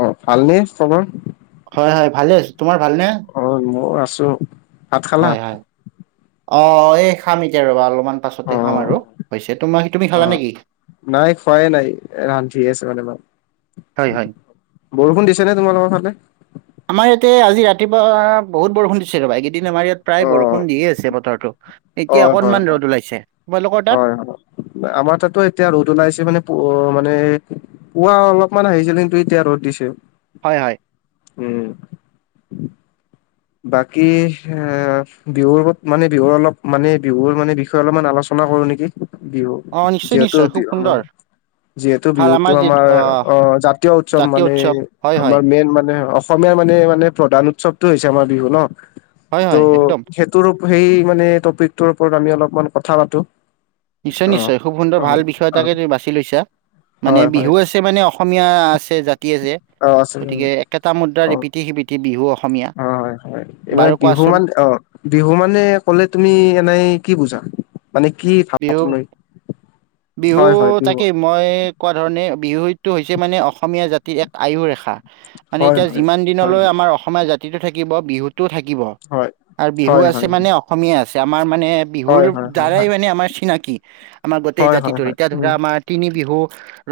অ ভালনে চবৰ? হয় হয় ভালে আছোঁ। তোমাৰ ভাল নে? অ মই আছোঁ। হয় হয় অ এই খাম এতিয়া ৰ'বা অলপমান। পাছতে অ খাম আৰু হৈছে। তুমি অ খালা নেকি? নাই খোৱাই নাই ৰান্ধিয়ে আছো মানে মাঁ। হয় হয় বৰষুণ দিছে নে তোমালোকৰ ফালে? আমাৰ ইয়াতে আজি ৰাতিপুৱা বহুত বৰষুণ দিছে। চে ৰ'বা এইকেইদিন আমাৰ ইয়াত প্ৰায় অ বৰষুণ দিয়ে আছে বতৰটো এতিয়া হয় হয় হয় অকনমান ৰ'দ ওলাইছে। তোমালোকৰ তাত? হয় হয় আমাৰ তাতো এতিয়া ৰ'দ ওলাইছে মানে পোৱা মানে পুৱা অলপমান আহিছিল কিন্তু এতিয়া ৰ'দ দিছে। হয় হয়। উম। বাকী অ বিহুৰত মানে বিহুৰ অলপ মানে বিহুৰ মানে বিষয়ে অলপমান আলোচনা না কৰো নেকি বিহু অ নিশ্চয় যিহেতু নিশ্চয় খুব বিহু ম সুন্দৰ যিহেতু ভাল বিহু টো যি আমাৰ আহ অ জাতীয় উৎসৱ জাতীয় মানে উৎসৱ হয় হয় আমাৰ মেইন মানে অসমীয়াৰ মানে মানে প্ৰধান উৎসৱটো হৈছে আমাৰ বিহু ন হয় হয় একদম ত' ত সেই মানে টপিকটোৰ ওপৰত আমি অলপমান কথা পাতোঁ। নিশ্চয় নিশ্চয় খুব সুন্দৰ ভাল বিষয় অ' এটাকে তুমি বাছি লৈছা মানে হয় হয় বিহু আছে মানে অসমীয়া আছে জাতি যে অঁ অঁ। তিহ বিতি বিহু অসমীয়া হয় হয় হয় এইবাৰ বাৰু বিহু কোৱাচোন মান অ বিহু মানে কলে তুমি এনেই কি বুজা? মানে কি বিহু [inaudible] বিহু বিহু তাকেই মই কোৱা ধৰণে বিহুটো হৈছে মানে অসমীয়া জাতিৰ এক আয়ু ৰেখা। মানে হয় এতিয়া হয় যিমান হয় দিনলৈ আমাৰ অসমীয়া জাতিটো থাকিব বিহুতটোও থাকিব। হয় হয় আৰু বিহু হয় আছে মানে অ অসমীয়া আছে আমাৰ মানে বিহুৰ হয় হয় হয় হয় হয় হয় দ্বাৰাই মানে আমাৰ চিনাকি আমাৰ গোটেই হয় হয় জাতিটোৰ হয় এতিয়া ধৰা উম আমাৰ তিনি বিহু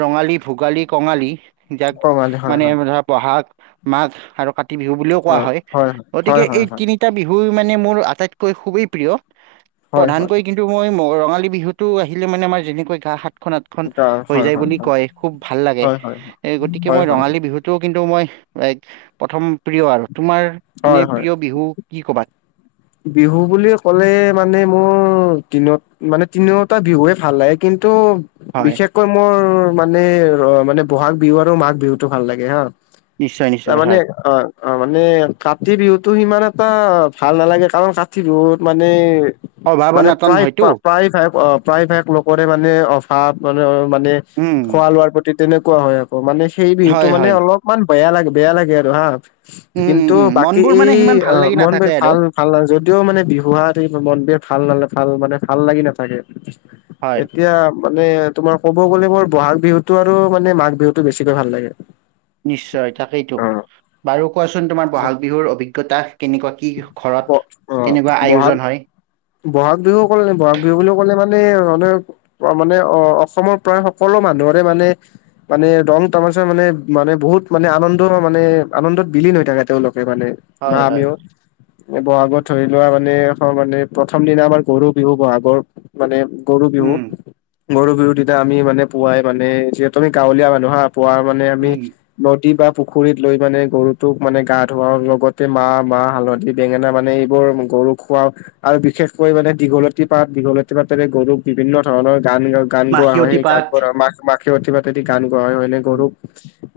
ৰঙালী, ভোগালী, কঙালী যাক কঙালী হয় মানে হয় ধৰা বহাগ মাঘ আৰু কাতি বিহু বুলিও কোৱা হয়, ' হয় গতিকে এই হয় তিনি হয় তিনিটা বিহু মানে মোৰ আটাইতকৈ খুবেই প্ৰিয়। হয় হয় প্ৰধানকৈ কিন্তু মই ৰঙালী বিহুতটো আহিলে মানে আমাৰ যেনেকৈ গা সাতখনত গা- হৈ হয় যায় হয় বুলি হয় কয় খুব ভাল লাগে হয় হয় এ গতিকে হয় মই হয় ৰঙালী বিহুত তটো কিন্তু মই প্ৰথম প্ৰিয়। আৰু তোমাৰ হয় এনেই হয় প্ৰিয় বিহু কি ক'বা? বিহু বুলি ক'লে মানে মোৰ দিনত মানে তিনিওটা বিহুৱে ভাল লাগে। কিন্তু হয় বিশেষকৈ মোৰ মানে, অ' মানে বহাগ বিহু আৰু মাঘ বিহুটো ভাল লাগে হা। নিশ্চয় নিশ্চয় তাৰমানে হয় অ' অ' মানে কাতি বিহুটো সিমান এটা ভাল নালাগে। কাৰণ কাতি বিহুত মানে, অভাৱ মানে অনাতন প্ৰায় [unintelligible] হয়তো অ'। প্ৰায় ভাগ লোকৰে মানে অভাৱ, মানে, মানে উম খোৱা লোৱাৰ প্ৰতি তেনেকুৱা হয় আকৌ মানে সেই বিহুটো হয় মানে হয় অলপমান বেয়া লাগে, বেয়া লাগে আৰু হা উম উম কিন্তু উম বাকী মনবোৰ মানে এই সিমান ভাল লাগি নাথাকে আৰু অ' [unintelligible] ভাল [unintelligible] যদিওঁ মানে বিহুৱা [unintelligible] ভাল নালাগ ভাল মানে, ভাল লাগি নাথাকে হয় এতিয়া মানে, তোমাৰ ক'ব গ'লে, মোৰ বহাগ বিহুটো আৰু মানে মাঘ বিহুটো বেছিকে ভাল লাগে। নিশ্চয়, তাকেইতো অ' বাৰু কোৱাচোন, তোমাৰ ব'হাগ বিহুৰ অভিজ্ঞতা? কেনেকুৱা, কি ব ঘৰত অ' কেনেকুৱা বহাগ আয়োজন হয়? ব'হাগ বিহু ক'লে, ব'হাগ বিহু বুলি ক'লে মানে [unintelligible] অ' মানে অ' অচমৰ প্ৰায় সকলো মানুহৰে মানে মানে ৰং তামাচা মানে, মানে বহুত মানে আনন্দৰ মানে আনন্দত বিলীন হৈ থাকে তেওঁলোকে মানে। বা হয় হয় আমিও এ ব'হাগত ধৰি লোৱা মানে এখন মানে প্ৰথম দিনা আমাৰ গৰু বিহু, ব'হাগৰ মানে গৰু বিহু। উম গৰু বিহু দিনা আমি মানে পুৱাই মানে যিহেতু আমি গাঁৱলীয়া মানুহ হা, পুৱা মানে আমি উম নদী বা পুখুৰীত লৈ মানে গৰুটোক মানে গা ধুৱাওঁ, লগতে মাহ, মাহ, হালধি বেঙেনা মানে এইবোৰ গৰুক খোৱাওঁ। আৰু বিশেষকৈ মানে, দীঘলতি পাত দীঘলতী পাতেৰে গৰুক বিভিন্ন ধৰণৰ গান গ গান গোৱা হয় মাখিয়তী সেই গান পাঠ [unintelligible] মা-মাখিয়তী পাতেদি গান গোৱা হয়, হয়নে গৰুক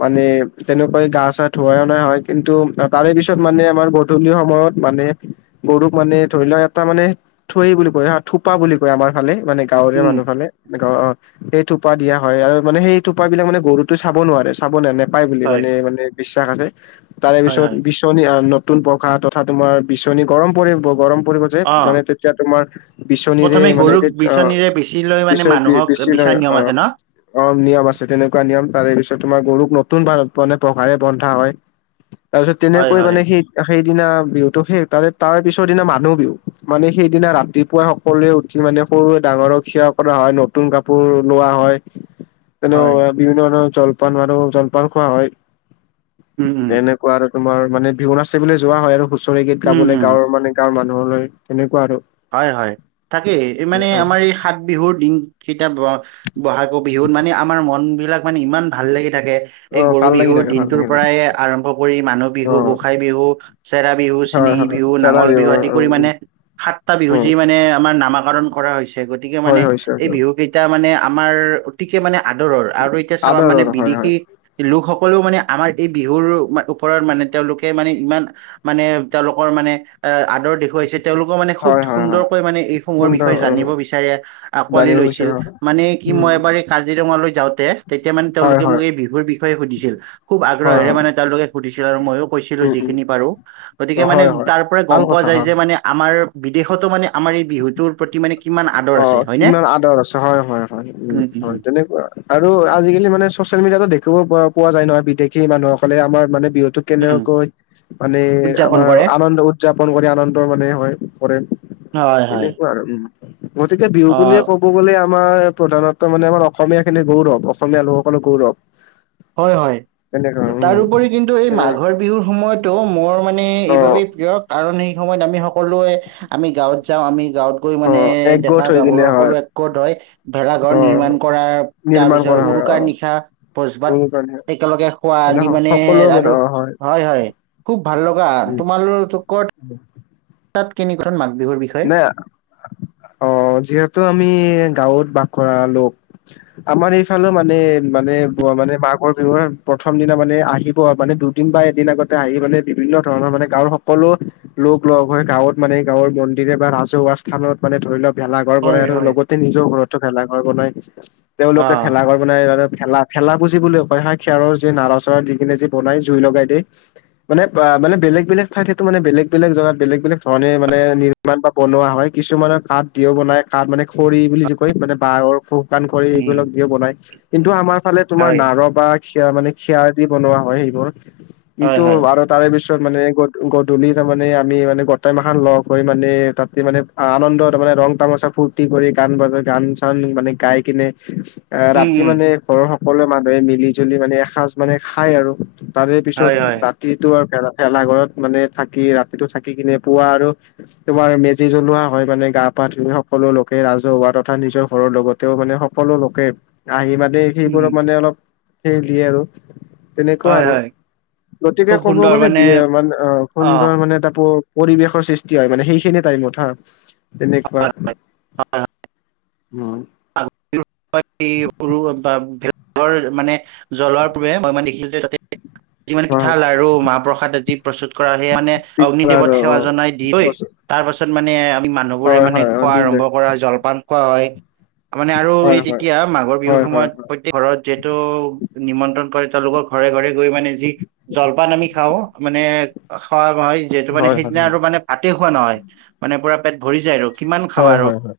মানে, তেনেকৈ গা চা ধুৱাই অনা হয়, কিন্তু তাৰে পিছত মানে আমাৰ বহুত গূধলি সময়ত মানে গৰুক মানে ধৰি লোৱা তাৰ মানে থৈ বুলি কয় হা, থোপা বুলি কয় আমাৰ ফালে মানে গাঁৱৰীয়া উম, মানুহ ফালে। সেই থোপা দিয়া হয় আৰু মানে সেই থোপা বিলাক মানে গৰুতোই চাব নোৱাৰে [unintelligible] নে নেপায় বুলি হয়, মানে, মানে বিশ্বাস আছে তাৰে হয়, পিছত হয়। বিচ [unintelligible] নতুন পঘা তথা তোমাৰ বিচনী গৰম পৰিব, গৰম পৰিব যে অ', মানে তেতিয়া তোমাৰ বিচনীৰে প্ৰথমে মানে গৰুক তে অ' বিচনীৰে বিচি লৈ মানে মানুহক [unintelligible] বিছি বিচৰা লয় নিয়ম আছে অ'। ন? অ' নিয়ম আছে, তেনেকুৱা নিয়ম তাৰে পিছত তোমাৰ গৰুক নতুন [inaudible] মানে পঘাৰে বন্ধা হয়। তাৰ পিছত হয়, তেনেকৈ হয়, মানে সেই-সেইদিনা বিহুটো শে, তাৰে তাৰ পিছৰ দিনা মানুহ বিহু। মানে, সেইদিনা ৰাতিপুৱাই সকলোৱে উঠি মানে সৰুৱে ডাঙৰক সেৱা কৰা হয় নতুন কাপোৰ লোৱা হয়। [inaudible] হয়। তেনেকুৱাকে বিভিন্ন ধৰণৰ জলপান আৰু জলপান খোৱা হয়। উম, উম, তেনে কুৱা আৰু তোমাৰ মানে বিহু নাচিবলৈ যোৱা হয়, আৰু হুচৰি গীত উম, গাবলৈ উম। গাঁৱৰ মানে গাঁৱৰ মানুহলৈ। তেনেকুৱা আৰু। হয়, হয় তাকেই এই মানে অ' আমাৰ এই সাত বিহুৰ দিনকেইটা ব' ব'হাগো বিহুত মানে, আমাৰ মন বিলাক মানে ইমান ভাল লাগি থাকে। অ এই গৰু ভাল লাগি বিহুৰ থাকে ভাল দিনটোৰ লাগি থাকে পৰাই আৰম্ভ কৰি মানুহ বিহু, অ' গোসাই বিহু চেৰা বিহু, হয় চেনেহী হয়। বিহু, চৰা নাঙল বিহু অ' আদি কৰি উম মানে সাত বিহু উম যি মানে আমাৰ নামাকৰণ কৰা হৈছে। গতিকে মানে, হয় এই হয় বিহু কেই টা মানে আমাৰ অতিকে মানে আদৰৰ আৰু এতিয়া চাবা আদৰৰ মানে হয় বিদেশী হয় লোকসকলেও মানে আমাৰ এই বিহুৰ ওপৰত মানে তেওঁলোকে মানে ইমান মানে, তেওঁলোকৰ মানে এ আদৰ দেখুৱাইছে, তেওঁলোকেও মানে খুব হয় - হয় হয় সুন্দৰকৈ মানে এইসমূহৰ সুন্দৰ বিষয়ে উম জানিব বিচাৰে, আঁকোৱালি জানিব লৈছিল বিচাৰো হয় মানে কি, উম মই এবাৰ এ কাজিৰঙালৈ যাওঁতে তেতিয়া মানে হয় তেওঁলোকে হয় মোক এই বিহুৰ বিষয়ে সুধিছিল, খুব হয় আগ্ৰহেৰে হয় মানে তেওঁলোকে সুধিছিল আৰু মইয়ো কৈছিলো উম উম যিখিনি পাৰো, গতিকে অ মানে হয় হয় তাৰ পৰাই ভাল গম পোৱা কথা যায় হয় যে মানে আমাৰ বিদেশতো মানে আমাৰ এই বিহুটোৰ প্ৰতি মানে কিমান আদৰ অ আছে হয়নে কিমান আদৰ আছে হয় হয় হয় উম হয় তেনেকুৱা আৰু আৰু আজিকালি মানে চচিয়েল মিডিয়াতো দেখিব প পোৱা যায় নহয় বিদেশী মানুহসকলে আমাৰ মানে বিহুটোত উম, কেনেকৈ মানে উদযাপন আমাৰ কৰে আনন্দ উদযাপন কৰি আনন্দ মানে হয় কৰে। হয় হয় তেনেকুৱা আৰু উম গতিকে বিহু অ বুলিয়ে কব। ক'ব গ'লে আমাৰ প্ৰধানত্ব মানে আমাৰ অসমীয়া খিনি গৌৰৱ অসমীয়া লোকসকলৰ গৌৰৱ হয় হয় তেনেকুৱা উম তাৰওপৰি কিন্তু এই তেনে মাঘৰ বিহুৰ সময়টো মোৰ মানে অ এইবাবেই প্ৰিয় কাৰণ সেই সময়ত আমি সক সকলোৱে আমি গাঁৱত যাওঁ আমি গাঁৱত গৈ অ মানে একগোট ডেকা হৈ গাভৰু কিনে হয় সকলোৱে একগোট হৈ অ ভেলাঘৰ নিৰ্মাণ কৰা নিৰ্মাণ কৰা তাৰপিছত হয় অ উৰুকাৰ নিশা ভোজ-ভাত অনুপ্ৰাণিত একেলগে খোৱা আদি মানে সকলো মানে আৰু অ হয় হয় খুব ভাল লগা তোমালোক কত উম তাত কেনেকুৱ মাঘ বিহুৰ বিষয়ে নাই অ যিহেতু আমি গাঁৱত বাস কৰা লোক আমাৰ এইফালে মানে মানে মানে মাঘৰ বিহু প্ৰথম দিনা মানে আহিব মানে দু দুদিন বা এদিন আগতে আহি মানে বিভিন্ন ধৰণৰ মানে গাঁৱৰ সকলো লোক লগ হৈ গাঁৱত মানে গাঁৱৰ ম মন্দিৰ বা ৰাজহুৱা স্থানত মানে ধৰি লওক ভেলাঘৰ হয় বনাই আৰু হয় লগতে নিজৰ ঘৰতো ভেলাঘৰ বনায়। অ তেওঁলোকে ভেলাঘৰ বনাই ভেলা ভেলা পুজি বুলি কয় খেৰৰ যে নাৰা চৰা দি কিনে যে বনাই জুই লগাই দিয়ে মানে মানে বেলেগ বেলেগ ঠাইত বেলেগ বেলেগ ধৰা বেলেগ বেলেগ ধৰণে মানে নিৰ্মা- নিৰ্মান বা বনোৱা হয় কিছুমানৰ কাঠ দিও বনাই কাঠ মানে খৰি বুলি যে কয় মানে বাহৰ খ- শুকান খৰি এইবিলাক উম দিও বনাই, কিন্তু আমাৰ ফালে তোমাৰ হয় নাৰ বা খেয় মানে খেয়ৰ দি বনোৱা হয় সেইবোৰ হয় কিন্তু হয় আৰু তাৰে পিছত মানে গ গধূলি তাৰ মানে আমি মানে গোটাই মাখখন লগ হৈ। মানে তাতে মানে আনন্দ ত মানে ৰং তামাচা ফুৰ্তি কৰি গান বাজাই গান চান মানে গাই কিনে, উম ৰাতি উম মানে ঘৰৰ সকলো মানুহে মিলি জুলি মানে এসাঁজ মানে খায় আৰু। তাৰে পিছত হয় হয় ৰাতিটো আৰু ভেলা ভেলাঘৰত মানে থাকি ৰাতিটো থাকি কিনে পুৱা আৰু তোমাৰ মেজি জ্বলোৱা হয় মানে গা পা ধুই সকলো লোকে ৰাজহুৱা তথা নিজৰ ঘৰৰ লগত তেওঁ মানে সকলো লোকে আহি মানে উম সেইবোৰক মানে অলপ হেৰি দিয়ে আৰু। তেনেকুৱা হয় আৰু হয় গতিকে খুব ক'ব সুন্দৰ গলে মানে বি এ মান অ সুন্দৰ মানে এটা প পৰিবেশৰ সৃষ্টি হয় মানে, সেইখিনি টাইমত হা তেনেকুৱা। হয় হয় উম [unintelligible] ভেলাঘৰ মানে জ্বলাৰ পূৰে মই মান দেখো যে তাতে, মানে অ পিঠা লাৰু মাহ প্ৰসাদ আদি প্ৰস্তুত কৰা সেই মানে পিছ অগ্নি আৰু দেৱত সেৱা জনাই দিয়ে ঐ অ তাৰ পাছত মানে আমি মানুহবোৰে হয় মানে হয় অ খোৱা দিলে আৰম্ভ কৰা জলপান খোৱা হয়। মানে আৰু হয় এই হয় তেতিয়া মাঘৰ বিহুৰ হয় হয় সময়ত প্ৰত প্ৰত্যেক ঘৰত যিহেতু নিমন্ত্ৰণ কৰে তেওঁলোকৰ ঘৰে ঘৰে গৈ মানে যি জলপান আমি খাওঁ মানে খোৱা হয়। যিহেতু মানে হয় হয় সেইদিনা আৰু মানে ভাতেই খোৱা নহয়। মানে পুৰা পেট ভৰি যায় আৰু। কিমান খাবা হয় আৰু হয় হয়,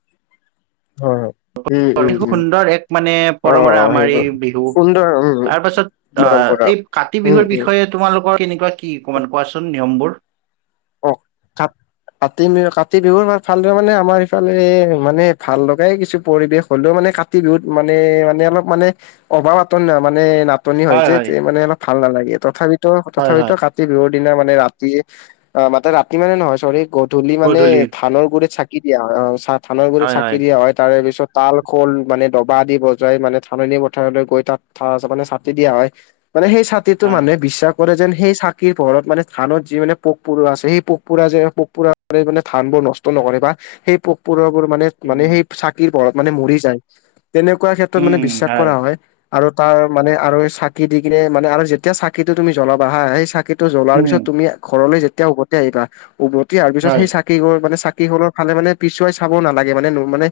হয়। উম অতি উম উম সুন্দৰ এক মানে অ পৰম্পৰা আমাৰ সেইবোৰ এই বিহু। সুন্দৰ উম তাৰ পাছত অ, পৰম্পৰা এই কাতি উম বিহুৰ উম বিষয়ে তোমালোকৰ কেনেকুৱা কি অকমান কোৱাচোন নিয়মবোৰ। অ, কাত কাতি বিহু, কাতি বিহুৰ ভালদৰে মানে আমাৰ ইফালে মানে ভাল লগাই কিছু পৰিবেশ হলেও মানে কা কাতি বিহুত মানে, মানে অলপ মানে অভাৱ আতন মানে না নাটনি হয় যে, তে মানে অলপ ভাল নালাগে। তথাপিতো, হয় তথাপিতো হয় কাতি বিহুৰ দিনা মানে ৰাতিয়ে অঁ মাতে, ৰাতি মানে নহয় ছ'ৰি, গধূলি মানে ধানৰ গুৰিত চাকি দিয়া হয়। অ', চা ধানৰ গুৰিত চাকি দিয়া হয়। তাৰে পিছত তাল, খোল মানে দবা আদি বজাই মানে ধাননি পথাৰলৈ গৈ তাত থা মানে চাকি দিয়া হয়। মানে সেই চাতিটো হয় মানুহে বিশ্বাস কৰে যেন সেই চাকিৰ পোহৰত মানে ধানত যি মানে পোক পোক-পৰুৱা আছে, সেই পোক-পৰুৱা যে পোক-পৰুৱা বোৰে মানে ধান বোৰ নষ্ট নকৰে বা সেই পোক-পৰুৱাবোৰ মানে উম মানে উম সেই চাকিৰ পোহৰত মানে মৰি যায়। তেনেকুৱা ক্ষেত্ৰত উম মানে উম বিশ্বাস কৰা হয়। আৰু তাৰ মানে আৰু এই চাকি দি কিনে, মানে আৰু যেতিয়া চাকিটো তুমি জ্বলাবা হা সেই চাকি টো জ্বলাৰ উম পিছত তুমি ঘৰলৈ যেতিয়া উভতি আহিবা, উভতি আহাৰ পিছত হয় সেই চাকি কি খোৰ মানে, চাকি খোৰৰ ফালে মানে পিছুৱাই চাব নালাগে। মানে ন মানে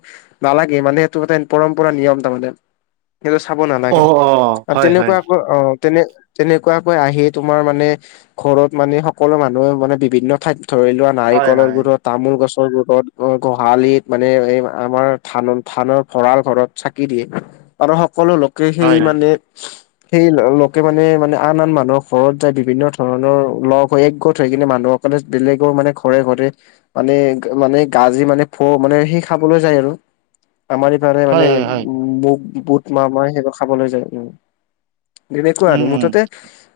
নালাগে মানে। সেইটো এটা পৰম্পৰা, নিয়ম তাৰমানে। সেইতো চাব অ নালাগে অ আৰু হয় হয় তেনেকুৱা আকৌ অ তেনে-তেনেকুৱাকৈ আহি তোমাৰ মানে ঘৰত মানে সকলো মান ন মানে বিভিন্ন ঠাইত ধৰি লোৱা হয় নাৰিকলৰ হয় গুৰত তামোল গছৰ গুৰত, অ গোহালিত মানে এই আমাৰ ধানৰ-ধানৰ ভঁৰাল ঘৰত চাকি দিয়ে আৰু সকলো লোকে সেই হয় হয় মানে সেই লোকে মানে, মানে আন আন মানুহৰ ঘৰত যায়, বিভিন্ন ধৰণৰ লগ হৈ একগোট হৈ কিনে মানুহসকলে বেলেগৰ মানে ঘৰে- ঘৰে মানে মানে গাজি মানে ফ মানে সেই খাবলৈ যায় আৰু। আমাৰ এইফালে মানে হয় হয় বো-বুট, মা-মাহ সেইবোৰ খাবলৈ যায়। উম। তেনেকুৱা উম আৰু। উম মুঠতে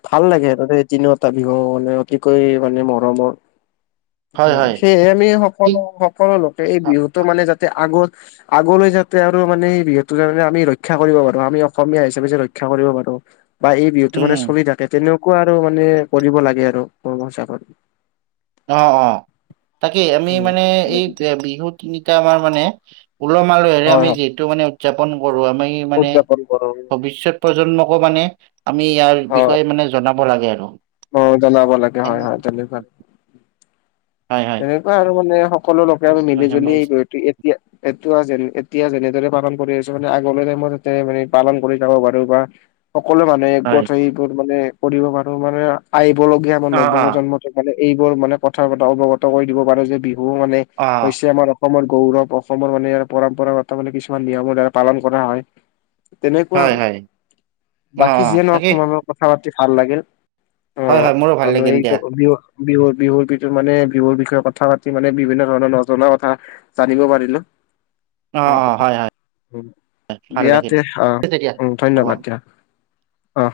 ভাল লাগে আৰু দে তিনিওটা বিহু মানে, অ তিকৈ মানে মৰমৰ। হয় হয় সেয়েহে আমি ঠিক সকলো-সকলো সকলো লোকে এই বিহুটো মানে যাতে আগৰ আগলৈ যাতে আৰু মানে যিহেতু আমি ৰক্ষা কৰিব পাৰোঁ, আমি অসমীয়া হিচাপে যে ৰক্ষা কৰিব পাৰোঁ বা এই বিহুটো উম মানে চলি থাকে, তেনেকুৱা আৰু মানে কৰিব লাগে আৰু। [unintelligible] অ', অ', তাকেই আমি উম। মানে এই বিহু তিনিটা আমাৰ মানে উলহ-মালহেৰে হয় আমি হয় যিহেতু মানে উদযাপন কৰোঁ, আমি মানে উদযাপন কৰো ভৱিষ্যত প্ৰজন্মকো মানে আমি ইয়াৰ হয় বিষয়ে মানে জনাব লাগে আৰু। অ', জনাব লাগে হয়, হয়। তেনেকুৱা হয়, হয় এনেকুৱা আৰু মানে সকলো লোকে আমি মিলিজুলি এই বিহুটি এতিয়া যেন এতিয়া যেনেদৰে পালন কৰি আছোঁ মানে আগলৈ সেইমতে যাতে মানে পালন কৰি যাব পাৰোঁ বা সকলো মানুহে এক গোট হয় হৈ [unintelligible] মানে কৰিব পাৰোঁ। মানে আহিবলগীয়া আমাৰ অ অ নৱপ্ৰজন্ম মানে এইবোৰ মানে কথাৰ পৰা অৱগত কৰি দিব পাৰোঁ যে, বিহু মানে অ হৈছে আমাৰ অসমৰ গৌৰৱ। অসমত মানে ইয়াৰ পৰম্পৰাগত মানে কিছুমান নিয়মৰ দ্বাৰা পালন কৰা হয়। তেনেকুৱা হয় আৰু। হয় অ অ বাকী যিয়ে নহওঁক, তাকেই তোমাৰ লগত কথা পাতি ভাল লাগিল। হয় অ', হয় মোৰো ভাল আৰু লাগিল দিয়া এইটো বিহু-বিহু-বিহুৰ [unintelligible] মানে বিহুৰ বিষয়ে কথা পাতি মানে বিভিন্ন ধৰণৰ নজনা কথা জানিব পাৰিলোঁ। অ', ভাল দিয়া লাগিল তে অ', তেতিয়া উম, হ'ব। ধন্যবাদ দিয়া। অ'।